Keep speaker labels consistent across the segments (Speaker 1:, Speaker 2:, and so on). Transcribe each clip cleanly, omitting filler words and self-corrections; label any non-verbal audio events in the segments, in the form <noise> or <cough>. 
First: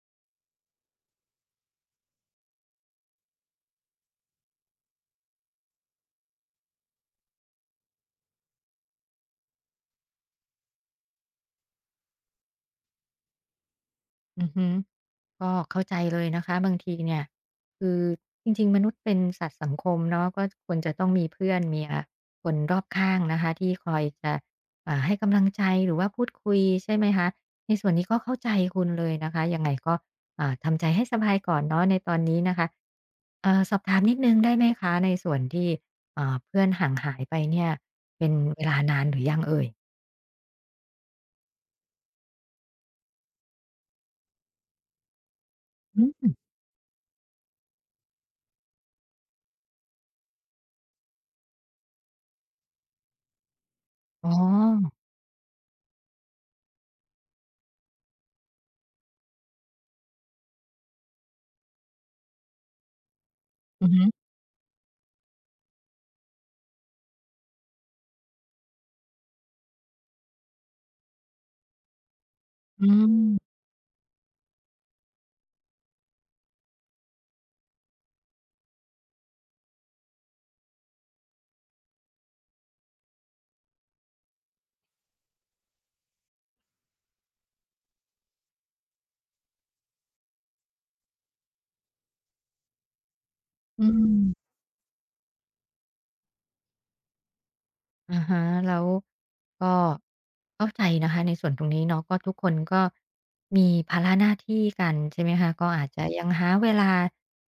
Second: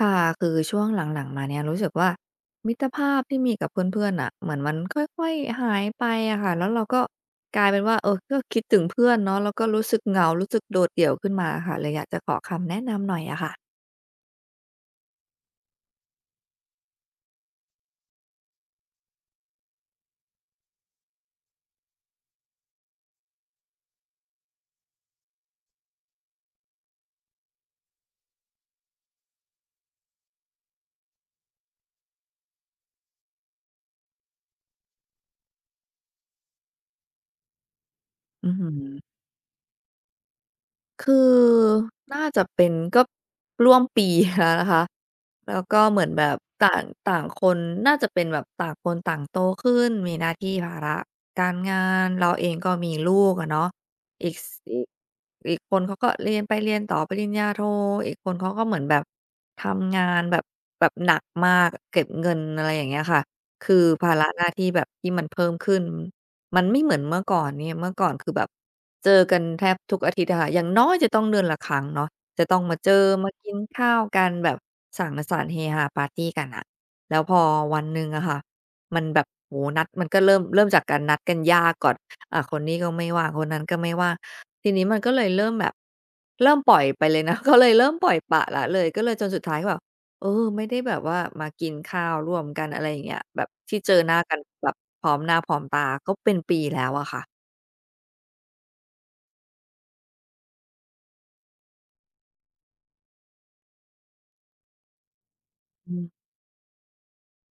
Speaker 1: ค่ะคือช่วงหลังๆมาเนี่ยรู้สึกว่ามิตรภาพที่มีกับเพื่อนๆน่ะเหมือนมันค่อยๆหายไปอะค่ะแล้วเราก็กลายเป็นว่าเออก็คิดถึงเพื่อนเนาะแล้วก็รู้สึกเหงารู้สึกโดดเดี่ยวขึ้นมาอะค่ะเลยอยากจะขอคำแนะนำหน่อยอะค่ะ
Speaker 2: อือฮึก็เข้าใจเลยนะคะบางทีเนี่ยคือจริงๆมนุษย์เป็นสัตว์สังคมเนาะก็ควรจะต้องมีเพื่อนมีอ่ะคนรอบข้างนะคะที่คอยจะให้กำลังใจหรือว่าพูดคุยใช่ไหมคะในส่วนนี้ก็เข้าใจคุณเลยนะคะยังไงก็ทำใจให้สบายก่อนเนาะในตอนนี้นะคะสอบถามนิดนึงได้ไหมคะในส่วนที่เพื่อนห่างหายไปเนี่ยเป็น
Speaker 1: อือ
Speaker 2: เว
Speaker 1: ฮึ
Speaker 2: ลานานหรือยังเอ่ย
Speaker 1: คือน่าจะเป็นก็ร่วมปี <laughs> แล้วนะคะแล้วก็เหมื
Speaker 2: อื
Speaker 1: อนแบ
Speaker 2: อ
Speaker 1: บต่างต่างคนน่าจะเป็นแบบต่างคนต่างโตขึ้นมีหน้าที่ภาระการงานเราเองก็มีลูกอะเนาะ
Speaker 2: อ๋
Speaker 1: อี
Speaker 2: อ
Speaker 1: กสอีกอีกคนเขาก็เรียนไปเรียนต่อปริญญาโทอีกคนเขาก็เหมือนแบบทำงานแบบหนักมากเก็บเงินอะไรอย่างเงี้ยค่ะคือ
Speaker 2: อือฮึ
Speaker 1: ภาระหน้าที่แบบที่มันเพิ่มขึ้น มันไม่เหมือนเมื่อก่อนเนี่ยเมื่อก่อนคือแบบเจอกันแทบทุกอาทิตย์อะค่ะอย่างน้อยจะต้องเดือนละครั้งเนาะจะต้องมา
Speaker 2: อื
Speaker 1: เจอมากิน
Speaker 2: ม
Speaker 1: ข้าวกันแบบสังสรรค์เฮฮาปาร์ตีกันอะแล้วพอวันหนึ่งอะค่ะมันแบบโอ้โฮนัดมันก็เริ่มจากการนัดกันยากก่อนคนนี้ก็ไม่ว่างคนนั้นก็ไม่ว่างทีนี้มันก็เลยเริ่มแบบเริ่มปล่อยไปเลยนะ <laughs> ก็เลยเริ่มปล่อยปละละเลยก็เลยจนสุดท้ายก็แบบ เออไม่ได้แบบว่ามากินข้าวร่วมกันอะไรอย่างเงี้ยแบบที่
Speaker 2: อื
Speaker 1: เจอหน้ากัน
Speaker 2: ม
Speaker 1: แบบพร้อมหน้าพร้อมตาก็เป็นปีแล้วอะค่ะ
Speaker 2: อะฮะแล้วก็เข้าใจนะคะในส่วนตรงนี้เนาะก็ทุกคนก็มีภาระหน้าที่กันใช่ไหมคะก็อาจ
Speaker 1: อื
Speaker 2: จะยั
Speaker 1: ม
Speaker 2: งหาเวลา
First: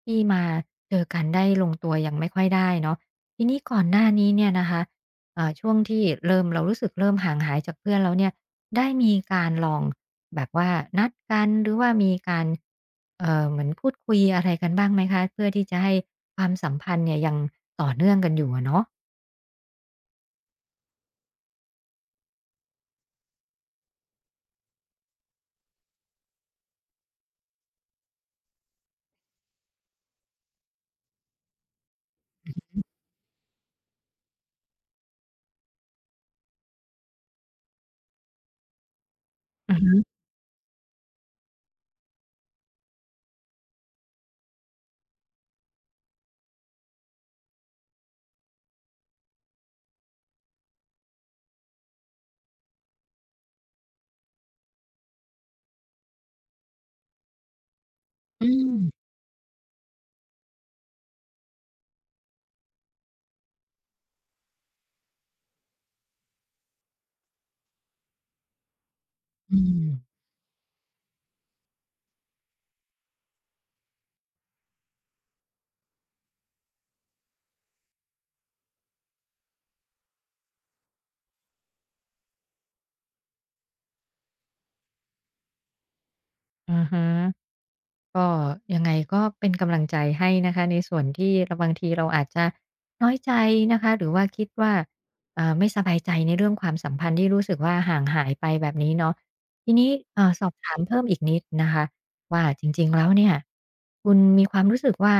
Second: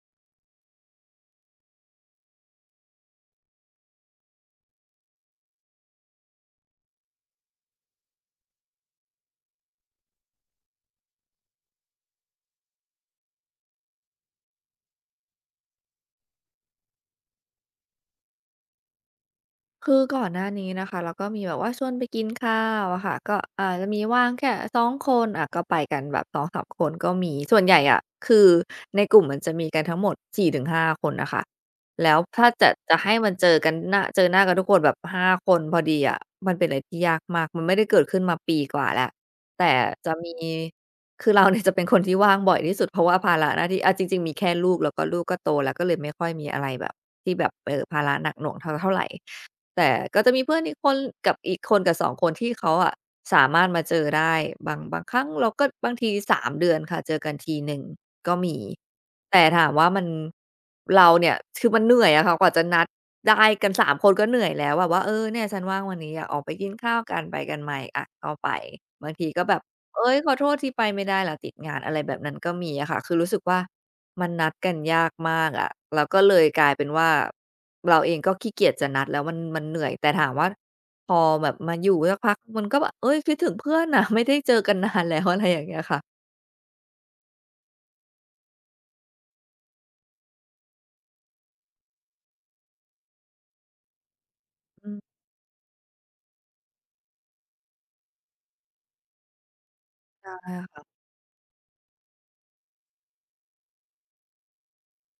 Speaker 2: ที่มาเจอกันได้ลงตัวยังไม่ค่อยได้เนาะทีนี้ก่อนหน้านี้เนี่ยนะคะช่วงที่เริ่มเรารู้สึกเริ่มห่างหายจากเพื่อนแล้วเนี่ยได้มีการลองแบบว่านัดกันหรือว่ามีการเหมือนพูดคุยอะไรกันบ้างไหมคะเพื่อที่จะให้ความสัมพันธ์เนี่ยยังต่อเนื่องกันอยู่อะเนาะ
Speaker 1: คือก่อนหน้านี้นะคะเราก็มีแบบว่าชวนไปกินข้าวอะค่ะก็อาจจะมีว่างแค่สองคนอะก็ไปกันแบบสองสามคนก็มีส่วนใหญ่อ่ะคือในกลุ่มมันจะมีกันทั้งหมด4-5คนนะคะแล้วถ้าจะให้มันเจอกันหน้าเจอหน้ากันทุกคนแบบ5คนพอดีอะมันเป็นอะไรที่ยากมากมันไม่ได้เกิดขึ้นมาปีกว่าแล้วแต่
Speaker 2: อือฮึ
Speaker 1: จะมีคือเราเนี่ยจะเป็นคนที่ว่างบ่อยที่สุดเพราะว่าภาระหน้าที่อะจริงๆมีแค่ลูกแล้วก็ลูกก็โตแล้วก็เลยไม่ค่อยมีอะไรแบบที่แบบเออภาระหนักหน่วงเท่าไหร แต่ก็จะมีเพื่อนอีกคนกับอีกคนกับสองคนที่เขาอะสามารถมาเจอได้บางครั้งเราก็บางที3เดือนค่ะเจอกันทีหนึ่งก็
Speaker 2: อื
Speaker 1: มี
Speaker 2: ม
Speaker 1: แต่ถามว่ามันเราเนี่ยคือมันเหนื่อยอะค่ะกว่าจะนัดได้กันสามคนก็เหนื่อยแล้วอะว่าเออเนี่ยฉันว่างวันนี้อะออกไปกินข้าวกันไปกันไหมอะก็ไปบางทีก็แบ
Speaker 2: อื
Speaker 1: บเฮ้ย
Speaker 2: ม
Speaker 1: ขอโทษที่ไปไม่ได้ล่ะติดงานอะไรแบบนั้นก็มีอะค่ะคือรู้สึกว่ามันนัดกันยากมากอะแล้วก็เลยกลายเป็นว่า เราเองก็ขี้เกียจจะนัดแล้วมันเหนื่อยแต่ถามว่าพอแบบมาอยู่สักพักมันก็แบบเฮ้ยคิดถึงเพื่อนน่ะไม่ได้เจอกันนานแล้วอะไรอย่างเงี้ยค่ะ
Speaker 2: อะฮะ ก็ยังไงก็เป็นกำลังใจให้นะคะในส่วนที่เราบางทีเราอาจจะน้อยใจนะคะหรือว่าคิดว่า
Speaker 1: อืม
Speaker 2: ไม่สบายใจในเรื่องความสัมพันธ์ที่รู้สึกว่าห่างหายไปแบบนี้เนาะทีนี้
Speaker 1: ใช
Speaker 2: สอบถาม
Speaker 1: ่
Speaker 2: เพิ่มอีกนิดนะคะว่าจริงๆแล้วเนี่ยคุณมีความรู้สึกว่า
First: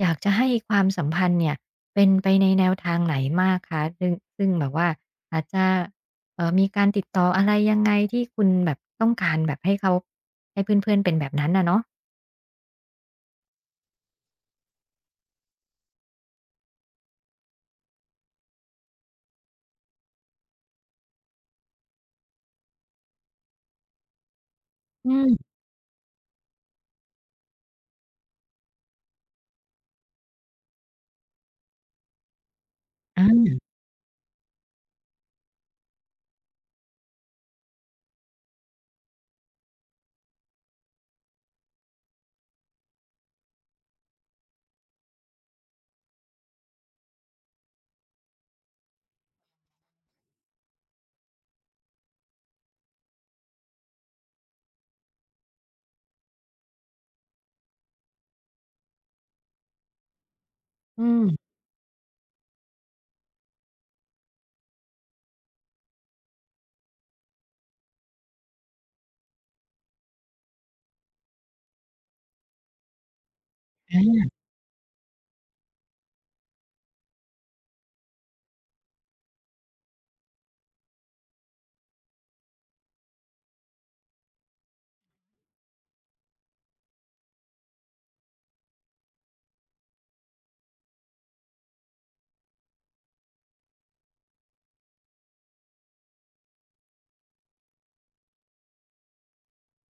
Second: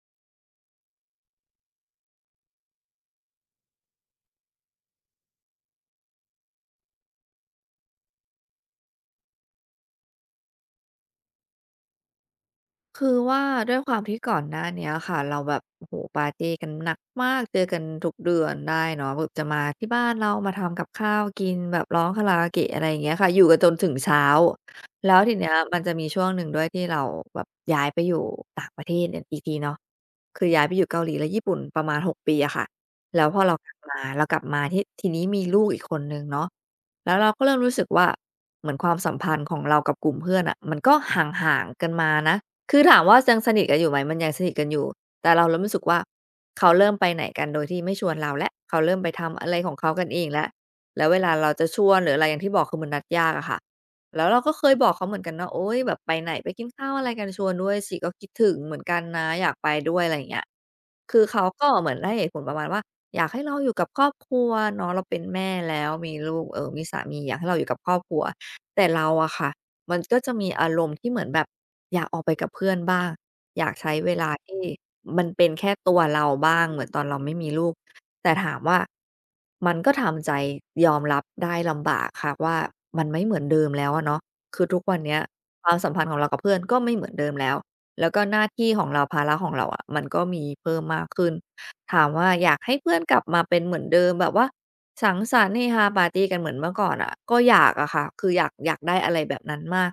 Speaker 2: อยากจะให้ความสัมพันธ์เนี่ยเป็นไปในแนวทางไหนมากคะซึ่งแบบว่าอาจจะมีการติดต่ออะไรยังไงที่คุณแบบต้องการแบบให้เขาให้เพื่อนๆเป็นแบบนั้นนะเนาะ
Speaker 1: คือว่าด้วยความที่ก่อนหน้าเนี้ยค่ะเราแบบโอ้โฮปาร์ตีกันหนักมากเจอกันทุกเดือนได้เนาะแบบจะมาที่บ้านเรามาทำกับข้าวกินแบบร้องคาราโอเกะอะไรอย่างเงี้ยค่ะอยู่กันจนถึงเช้า
Speaker 2: อื
Speaker 1: แล้วทีเนี้ย
Speaker 2: ม
Speaker 1: มันจะมีช่วงหนึ่งด้วยที่เราแบบย้ายไปอยู่ต่างประเทศเนี่ยอีกทีเนาะคือย้ายไปอยู่เกาหลีและญี่ปุ่นประมาณ6ปีอะค่ะแล้วพอ
Speaker 2: อา
Speaker 1: เรากลับมาเรากลับมาที่ทีนี้มีลูกอีกคนหนึ่งเนาะแล้วเราก็เริ่มรู้สึกว่าเหมือนความสัมพันธ์ของเรากับกลุ่มเพื่อนอะมันก็ห่างๆกันมานะ คือถามว่ายังสนิทกันอยู่ไหมมันยังสนิทกันอยู่แต่เราเริ่มรู้สึกว่าเขาเริ่มไปไหนกันโดยที่ไม่ชวนเราแล้วเขาเริ่มไปทำอะไรของเขากันเองแล้วแล้วเวลาเราจะชวนหรืออะไรอย่างที่บอกคือมันนัดยากอะค่ะแล้วเราก็เคยบอกเขาเหมือนกันนะโอ๊ยแบบไปไหนไปกินข้าวอะไรกันชวนด้วยสิก็คิดถึงเหมือนกันนะอยากไปด้วยอะไรอย่างเงี้ย
Speaker 2: อื
Speaker 1: คื
Speaker 2: ม
Speaker 1: อเขาก็เหมือนให้เหตุผลประมาณว่าอยากให้เราอยู่กับครอบครัวเนาะเราเป็นแม่แล้วมีลูกมีสามีอยากให้เราอยู่กับครอบครัวแต่เราอะค่ะ มันก็จะมีอารมณ์ที่เหมือนแบบอยากออกไปกับเพื่อนบ้างอยากใช้
Speaker 2: อ
Speaker 1: เว
Speaker 2: า
Speaker 1: ลาที่มันเป็นแค่ตัวเราบ้างเหมือนตอนเราไม่มีลูกแต่ถามว่ามันก็ทำใจยอมรับได้ลำบากค่ะว่ามันไม่เหมือนเดิมแล้วอะเนาะคือทุกวันเนี้ยความสัมพันธ์ของเรากับเพื่อนก็ไม่เหมือนเดิมแล้วแล้วก็หน้าที่ของเราภาระของเราอะมันก็มีเพิ่มมากขึ้น ถามว่าอยากให้เพื่อนกลับมาเป็นเหมือนเดิมแบบว่าสังสรรค์เฮฮาปาร์ตีกันเหมือนเมื่อก่อนอะก็อยากอะค่ะคืออยากได้อะไรแบบนั้นมาก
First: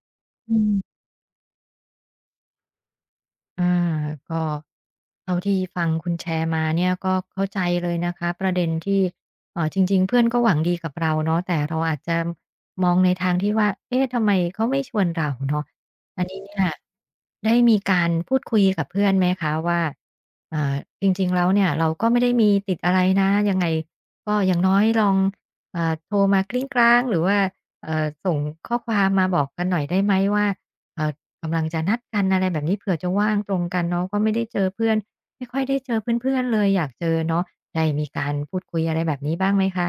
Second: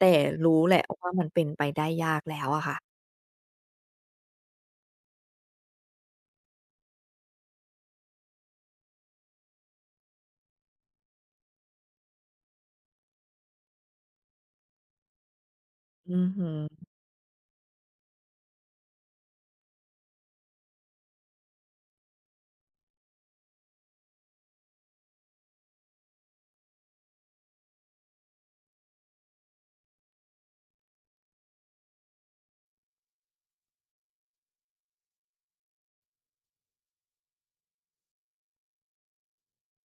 Speaker 1: แต่
Speaker 2: อื
Speaker 1: รู้แหละ
Speaker 2: ม
Speaker 1: ว่ามันเป็นไปได้ยากแล้วอะค่ะ
Speaker 2: อาก็เท่าที่ฟังคุณแชร์มาเนี่ยก็เข้าใจเลยนะคะประเด็นที่จริงๆเพื่อนก็หวังดีกับเราเนาะแต่เราอาจจะมองในทางที่ว่าเอ๊ะทำไมเขาไม่ชวนเราเนาะ
Speaker 1: อื
Speaker 2: อั
Speaker 1: อ
Speaker 2: นนี้
Speaker 1: ฮึ
Speaker 2: เนี่ยได้มีการพูดคุยกับเพื่อนไหมคะว่าอ่าจริงๆแล้วเนี่ยเราก็ไม่ได้มีติดอะไรนะยังไงก็อย่างน้อยลองโทรมากริ้งกร้างหรือว่าส่งข้อความมาบอกกันหน่อยได้ไหมว่า กำลังจะนัดกันอะไรแบบนี้เผื่อจะว่างตรงกันเนาะก็ไม่ได้เจอเพื่อนไม่ค่อยได้เจอเพื่อนๆเลยอยากเจอเนาะได้มีการพูดคุยอะไรแบบนี้บ้างไหมคะ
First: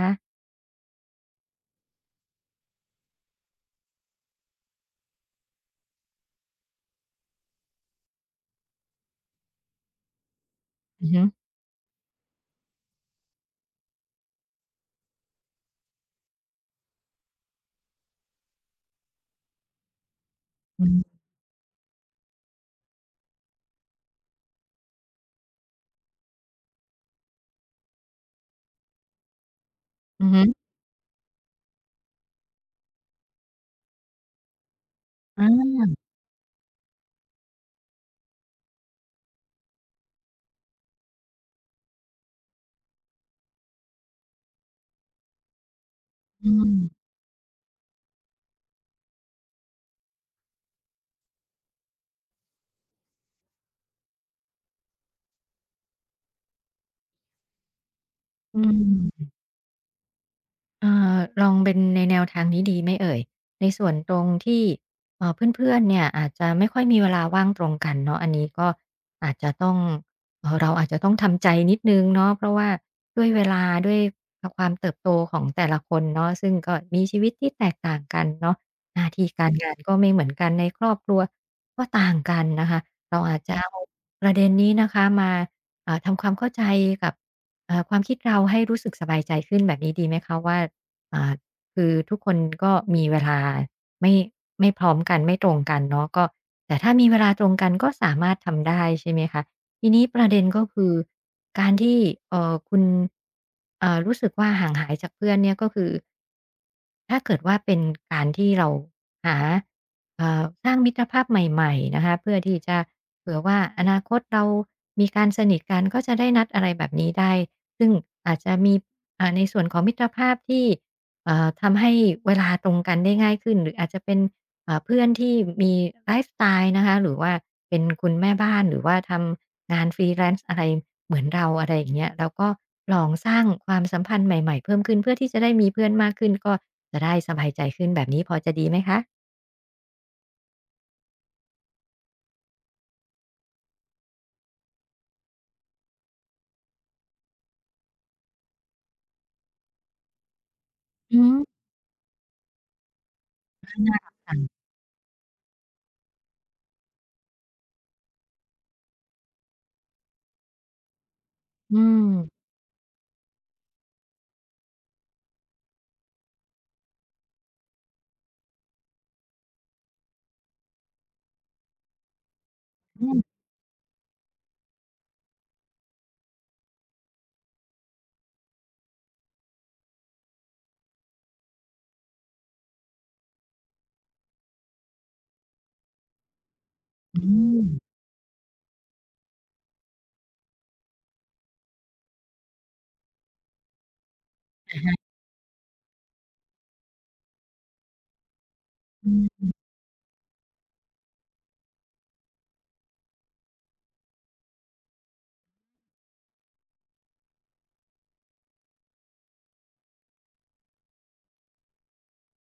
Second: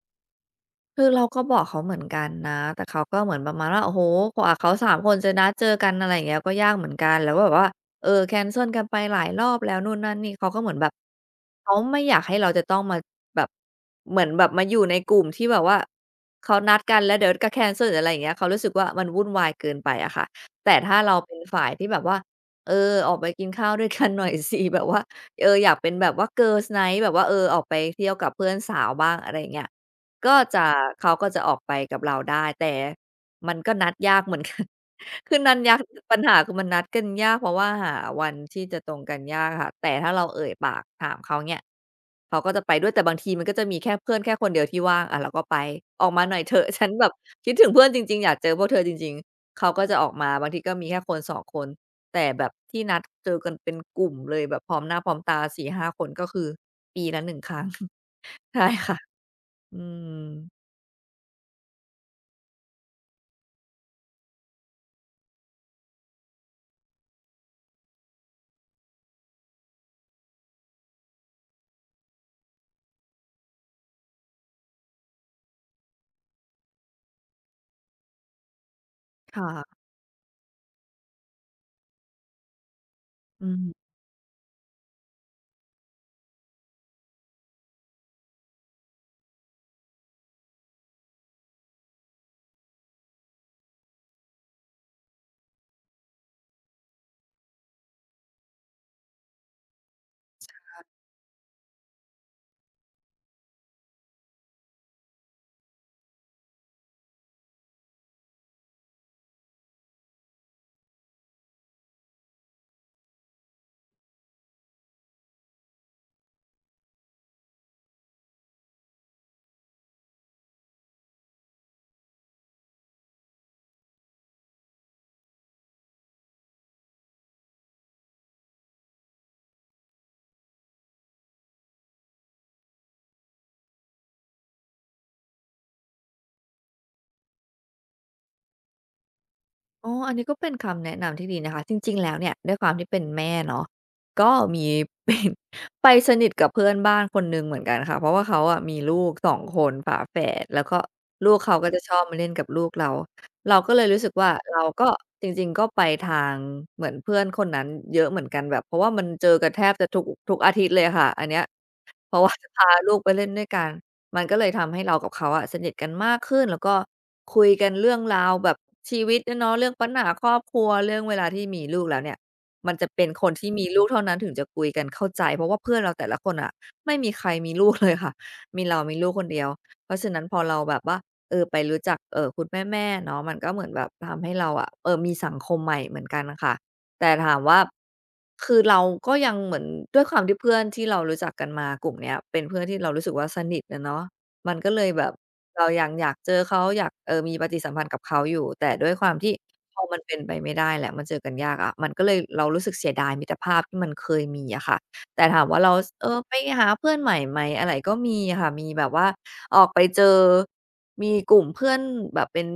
Speaker 1: คือเราก็บอกเขาเหมือนกันนะแต่เขาก็เหมือนประมาณว่าโอ้โฮกว่าเขา3คนจะนัดเจอกันอะไรอย่างเงี้ยก็ยากเหมือนกันแล้วก็แบบว่าเออแคนเซิลกันไปหลายรอบแล้วนู่นนั่นนี่เขาก็เหมือนแบบ
Speaker 2: อือฮึ
Speaker 1: เขาไม่อยากให้เราจะต้องมาแบบเหมือนแบบมาอยู่ในกลุ่มที่แบบว่าเขานัดกันแล้วเดี๋ยวก็แคนเซิลหรืออะไรอย่างเงี้ยเขารู้สึกว่ามันวุ่นวายเกินไปอะค่ะแต่
Speaker 2: อื
Speaker 1: ถ้า
Speaker 2: ม
Speaker 1: เราเป็นฝ่ายที่แบบว่าเออออกไปกินข้าวด้วยกันหน่อยสิ <laughs> แบบว่าเอออยากเป็นแบบว่า Girls' Night แบบว่าเออออกไปเที่ยวกับเพื่อนสาวบ้างอะไรอย่างเงี้ย
Speaker 2: อือ
Speaker 1: ก็
Speaker 2: ฮึ
Speaker 1: จะเขาก็จะออกไปกับเราได้แต่มันก็นัดยากเหมือนกัน <laughs> คือนัดยัก
Speaker 2: อา
Speaker 1: ปัญหาคือมันนัดกันยากเพราะว่าหาวันที่จะตรงกันยากค่ะแต่ถ้าเราเอ่ยปากถามเขาเนี่ยเขาก็จะไปด้วยแต่บางทีมันก็จะมีแค่เพื่อนแค่คนเดียวที่ว่างอะเราก็ไปออกมาหน่อย
Speaker 2: อื
Speaker 1: เถอะ
Speaker 2: ม
Speaker 1: <laughs> ฉันแบบคิดถึงเพื่อนจริงๆอยากเจอพวกเธอจริงๆเขาก็จะออกมาบางทีก็มีแค่คนสองคนแต่แบบที่นัดเจอกันเป็นกลุ่มเลยแบบพร้อมหน้าพร้อมตาสี่ห้าคนก็คือปีละหนึ่งครั้ง <laughs>
Speaker 2: อื
Speaker 1: ใช่ค่ะ
Speaker 2: ม
Speaker 1: อืม
Speaker 2: ลองเป็นในแนวทางนี้ดีไหมเอ่ยในส่วนตรงที่เพื่อนๆเนี่ยอาจจะไม่ค่อยมีเวลาว่างตรงกันเนาะอันนี้ก็อาจจะต้องเราอาจจะต้องทำใจนิดนึงเนาะเพราะว่าด้วยเวลาด้วยความเติบโตของแต่ละคนเนาะซึ่งก็มีชีวิตที่แตกต่างกันเนาะหน้าที่การงาน
Speaker 1: ค่ะ
Speaker 2: ก็ไม่เหมือนกันในครอบครัวก็ต่างกันนะคะเราอาจ
Speaker 1: อื
Speaker 2: จะเอา
Speaker 1: ม
Speaker 2: ประเด็นนี้นะคะมาทำความเข้าใจกับความคิดเราให้รู้สึกสบายใจขึ้นแบบนี้ดีไหมคะว่า อ่าคือทุกคนก็มีเวลาไม่ไม่พร้อมกันไม่ตรงกันเนาะก็แต่ถ้ามีเวลาตรงกันก็สามารถทำได้ใช่ไหมคะทีนี้ประเด็นก็คือการที่คุณรู้สึกว่าห่างหายจากเพื่อนเนี่ยก็คือ ถ้าเกิดว่าเป็นการที่เราหาสร้างมิตรภาพใหม่ๆนะคะเพื่อที่จะเผื่อว่าอนาคตเรามีการสนิทกันก็จะได้นัดอะไรแบบนี้ได้ซึ่งอาจจะมีในส่วนของมิตรภาพที่ทำให้เวลาตรงกันได้ง่ายขึ้นหรืออาจจะเป็นเพื่อนที่มีไลฟ์สไตล์นะคะหรือว่าเป็นคุณแม่บ้านหรือว่าทำงาน freelance อะไรเหมือนเราอะไรอย่างเงี้ยแล้วก็ลองสร้างความสัมพันธ์ใหม่ๆเพิ่มขึ้นเพื่อที่จะได้มีเพื่อนมากขึ้นก็ จะได้สบายใจขึ้นแบบนี้พอจะดีไหมคะ
Speaker 1: อ๋ออันนี้ก็เป็นคำแนะนำที่ดีนะคะจริงๆแล้วเนี่ยด้วยความที่เป็นแม่เนาะก็มี <laughs> เป็นไปสนิทกับเพื่อนบ้านคนหนึ่งเหมือนกันค่ะเพราะว่าเขาอะมีลูกสองคนฝาแฝดแล้วก็
Speaker 2: อื
Speaker 1: ลู
Speaker 2: ม
Speaker 1: กเขาก็จะชอบมาเล่นกับลูกเราเรา
Speaker 2: อา
Speaker 1: ก็เลยรู้สึกว่า
Speaker 2: ค่ะ
Speaker 1: เราก็จริงๆก็ไปทางเหมือนเพื่อนคนนั้นเยอะเหมือนกันแบบเพราะว่ามันเจอกันแทบจะทุกอาทิตย์เลยค่ะอันเนี้ย
Speaker 2: อืม
Speaker 1: เพราะว่าจะพาลูกไปเล่นด้วยกัน มันก็เลยทำให้เรากับเขาอะสนิทกันมากขึ้นแล้วก็คุยกันเรื่องราวแบบชีวิตอะเนาะเรื่องปัญหาครอบครัวเรื่องเวลาที่มีลูกแล้วเนี่ยมันจะเป็
Speaker 2: อื
Speaker 1: นคน
Speaker 2: ม
Speaker 1: ที่มีลูกเท่านั้นถึงจะคุยกันเข้าใจเพราะว่าเพื่อนเราแต่ละคนอะไม่มีใครมีลูกเลยค่ะ <laughs> มีเรามีลูกคนเดียวเพราะฉะนั้นพอเราแบบว่าเออไปรู้จักคุณแม่ๆเนาะมันก็เหมือนแบบทำให้เราอะเออมีสังคมใหม่เหมือนกันค่ะ แต่
Speaker 2: อื
Speaker 1: ถามว่า
Speaker 2: ม
Speaker 1: คือเราก็ยังเหมือนด้วยความที่เพื่อนที่เรารู้จักกันมากลุ่มเนี้ยเป็นเพื่อนที่เรารู้สึกว่าสนิทอะเนาะมันก็เลยแบบเรายังอยากเจอเขาอยากเออมีปฏิสัมพันธ์กับเขาอยู่แต่ด้วยความ
Speaker 2: อื
Speaker 1: ที่
Speaker 2: ม
Speaker 1: พอมันเป็นไปไม่ได้แหละมันเจอกันยากอะมันก็เลยเรารู้สึกเสียดายมิตรภาพที่มันเคยมีอะค่ะแต่ถามว่าเราสเออไปหาเพื่อนใหม่ไหมอะไรก็มีอะค่ะมีแบบว่าออกไปเจอมีกลุ่มเพื่อนแบบเป็น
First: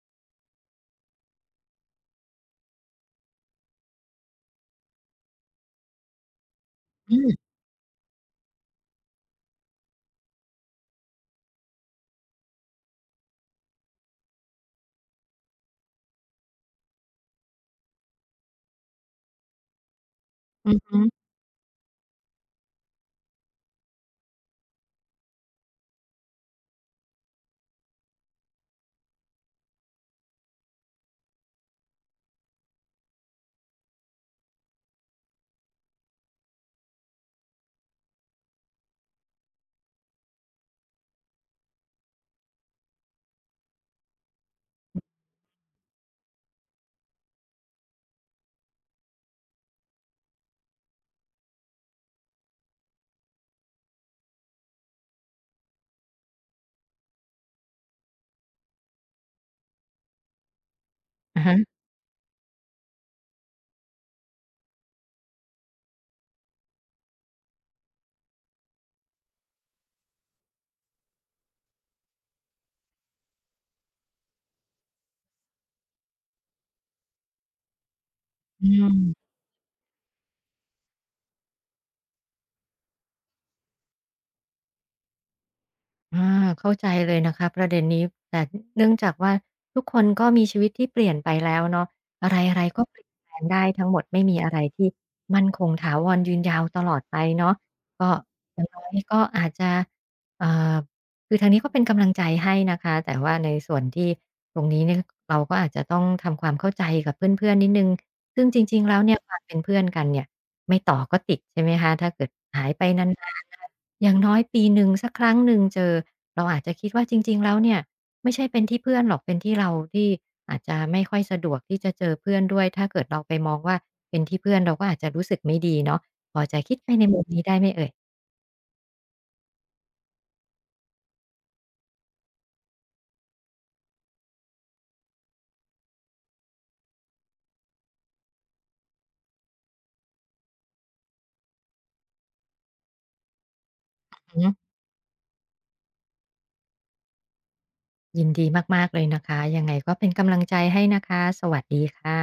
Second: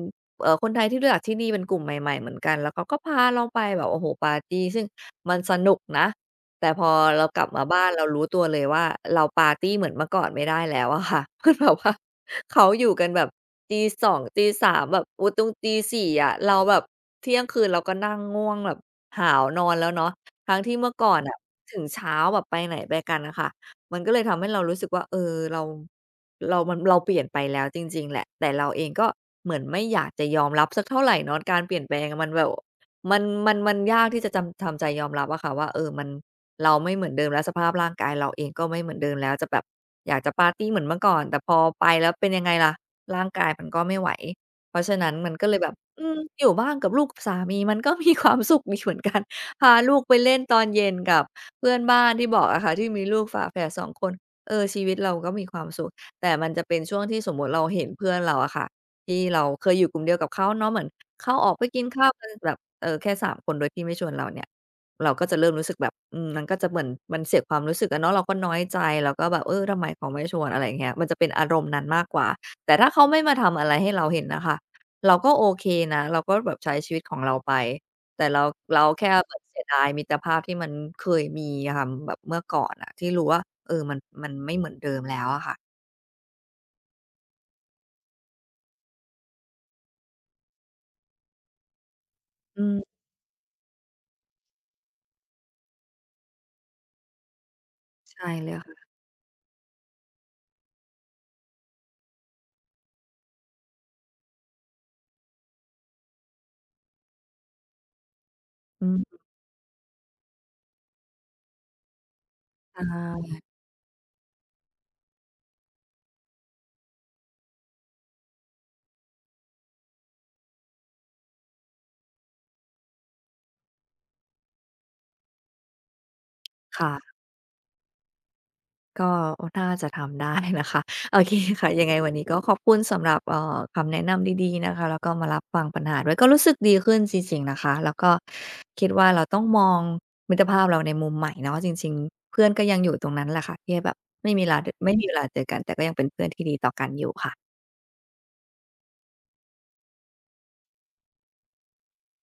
Speaker 1: คนไทยที่รู้จักที่นี่เป็นกลุ่มใหม่ๆเหมือนกันแล้วเขาก็พาเราไปแบบโอ้โฮปาร์ตีซึ่งมันสนุกนะ แต่พอ
Speaker 2: อื
Speaker 1: เรากลั
Speaker 2: ม
Speaker 1: บมาบ้านเรารู้ตัวเลยว่าเราปาร์ตีเหมือนเมื่อก่อนไม่ได้แล้วอะค่ะ <laughs> คือแบบว่าเขาอยู่กันแบบตีสองตีสามแบบโอ้ตรง4 0อะเราแบบเที่ยงคืนเราก็นั่งง่วงแบบหาวนอนแล้วเนาะทั้ง
Speaker 2: อื
Speaker 1: ที่
Speaker 2: อ
Speaker 1: เมื่อ
Speaker 2: ฮึ
Speaker 1: ก่อนน่ะถึงเช้าแบบไปไหนไปกันน่ะค่ะมันก็เลยทำให้เรารู้สึกว่าเออเรา เราเปลี่ยนไปแล้วจริงๆแหละแต่เราเองก็เหมือนไม่อยากจะยอมรับสักเท่าไรเนาะการเปลี่ยนแปลงอะมันแบบมันยากที่จะจำทำใจยอมรับอะค่ะว่าเออมันเราไม่เหมือนเดิมแล้วสภาพร่างกายเราเองก็ไม่เหมือนเดิมแล้วจะแบบอยากจะปาร์ตีเหมือนเมื่อก่อนแต่พอไปแล้วเป็นยังไงล่ะร่างกายมันก็ไม่ไหวเพราะฉะนั้นมันก็เลยแบบอืมอยู่บ้านกับลูกกับสามี <laughs> มันก็มีความสุขดีเหมือนกันพาลูกไปเล่นตอนเย็นกับเพื่อนบ้านที่บอกอะค่ะที่มีลูกฝาแฝดสองคนเออชีวิตเราก็มีความสุข แต่มันจะเป็นช่วงที่สมมุติเราเห็นเพื่อนเราอะค่ะที่เราเคยอยู่กลุ่มเดียวกับเขาเนาะเหมือนเขา
Speaker 2: อะ
Speaker 1: ออก
Speaker 2: ฮะ
Speaker 1: ไปกินข้าวกันแบบเออแค่3คนโดยที่ไม่ชวนเราเนี่ยเราก็จะเริ่มรู้สึกแบบอืมมันก็จะเหมือนมันเสียความรู้สึกอะเนาะเราก็น้อยใจเราก็แบบเออทำไมเขาไม่ชวนอะไรอย่างเงี้ยมันจะเป็นอารมณ์นั้นมากกว่าแต่ถ้าเขาไม่มาทำอะไรให้เราเห็นน่ะค่ะเราก็โอเคนะเราก็แบบใช้ชีวิตของเราไปแต่เรา
Speaker 2: อื
Speaker 1: เรา
Speaker 2: ม
Speaker 1: แค่แบบเสียดายมิตรภาพที่มันเคยมีอะค่ะแบบเมื่อก่อนอะที่รู้ว่าเออมันไม่เหมือนเดิมแล้วอะค่ะ
Speaker 2: อาเข้าใจเลยนะคะประเด็นนี้แต่เนื่องจากว่าทุกคนก็มีชีวิตที่เปลี่ยนไปแล้วเนาะอะไร
Speaker 1: อื
Speaker 2: ๆก็เป
Speaker 1: ม
Speaker 2: ลี่ยนแปลงได้ทั้งหมดไม่มีอะไรที่มั่นคงถาวรยืนยาวตลอดไปเนาะก็
Speaker 1: ใช่เลย
Speaker 2: อย่างน้อ
Speaker 1: ค่ะ
Speaker 2: ยก็อาจจะเอ่อ คือทางนี้ก็เป็นกำลังใจให้นะคะแต่ว่าในส่วนที่ตรงนี้เนี่ยเราก็อาจจะต้องทำความเข้าใจกับเพื่อนๆนิดหนึ่งซึ่งจริง
Speaker 1: อื
Speaker 2: ๆแล้
Speaker 1: ม
Speaker 2: วเนี่ยความเป็นเพื่อนกันเนี่ยไม่ต่อก็ติดใช่ไหมคะถ้าเกิดหาย
Speaker 1: ใช
Speaker 2: ไปนา
Speaker 1: ่
Speaker 2: นๆนะคะอย่างน้อยปีหนึ่งสักครั้งหนึ่งเจอเราอาจจะคิดว่าจริงๆแล้วเนี่ยไม่ใช่เป็นที่เพื่อนหรอกเป็นที่เราที่อาจจะไม่ค่อยสะดวกที่จะเจอเพื่อนด้วยถ้าเกิดเราไปมองว่าเป็นที่เพื่อนเราก็อาจจะรู้สึกไม่ดีเนาะพอจะคิดไปใน
Speaker 1: ค่ะ
Speaker 2: มุมนี้ได้ไหมเอ่ย
Speaker 1: ก็น่าจะทำได้นะคะ <laughs> โอเคค่ะยังไงวันนี้ก็ขอบคุณสำหรับคำแนะนำดีๆนะคะแล้วก็มารับฟังปัญหาด้วยก็รู้สึกดีขึ้นจริงๆนะคะแล้วก็คิดว่าเราต้องมองมิตรภาพเราในมุมใหม่เนาะจริงๆเพื่อนก็ยังอยู่ตรงนั้นแหละค่ะที่แบบไม่
Speaker 2: อือ
Speaker 1: มี
Speaker 2: ฮึ
Speaker 1: ลาดไม่มีเวลาเจอกันแต่ก็ยังเป็นเพื่อนที่ดีต่อกันอยู่ค่ะ
Speaker 2: ยินดีมากๆเลยนะคะ ยังไงก็เป็นกำลังใจให้นะคะ สวัสดีค่ะ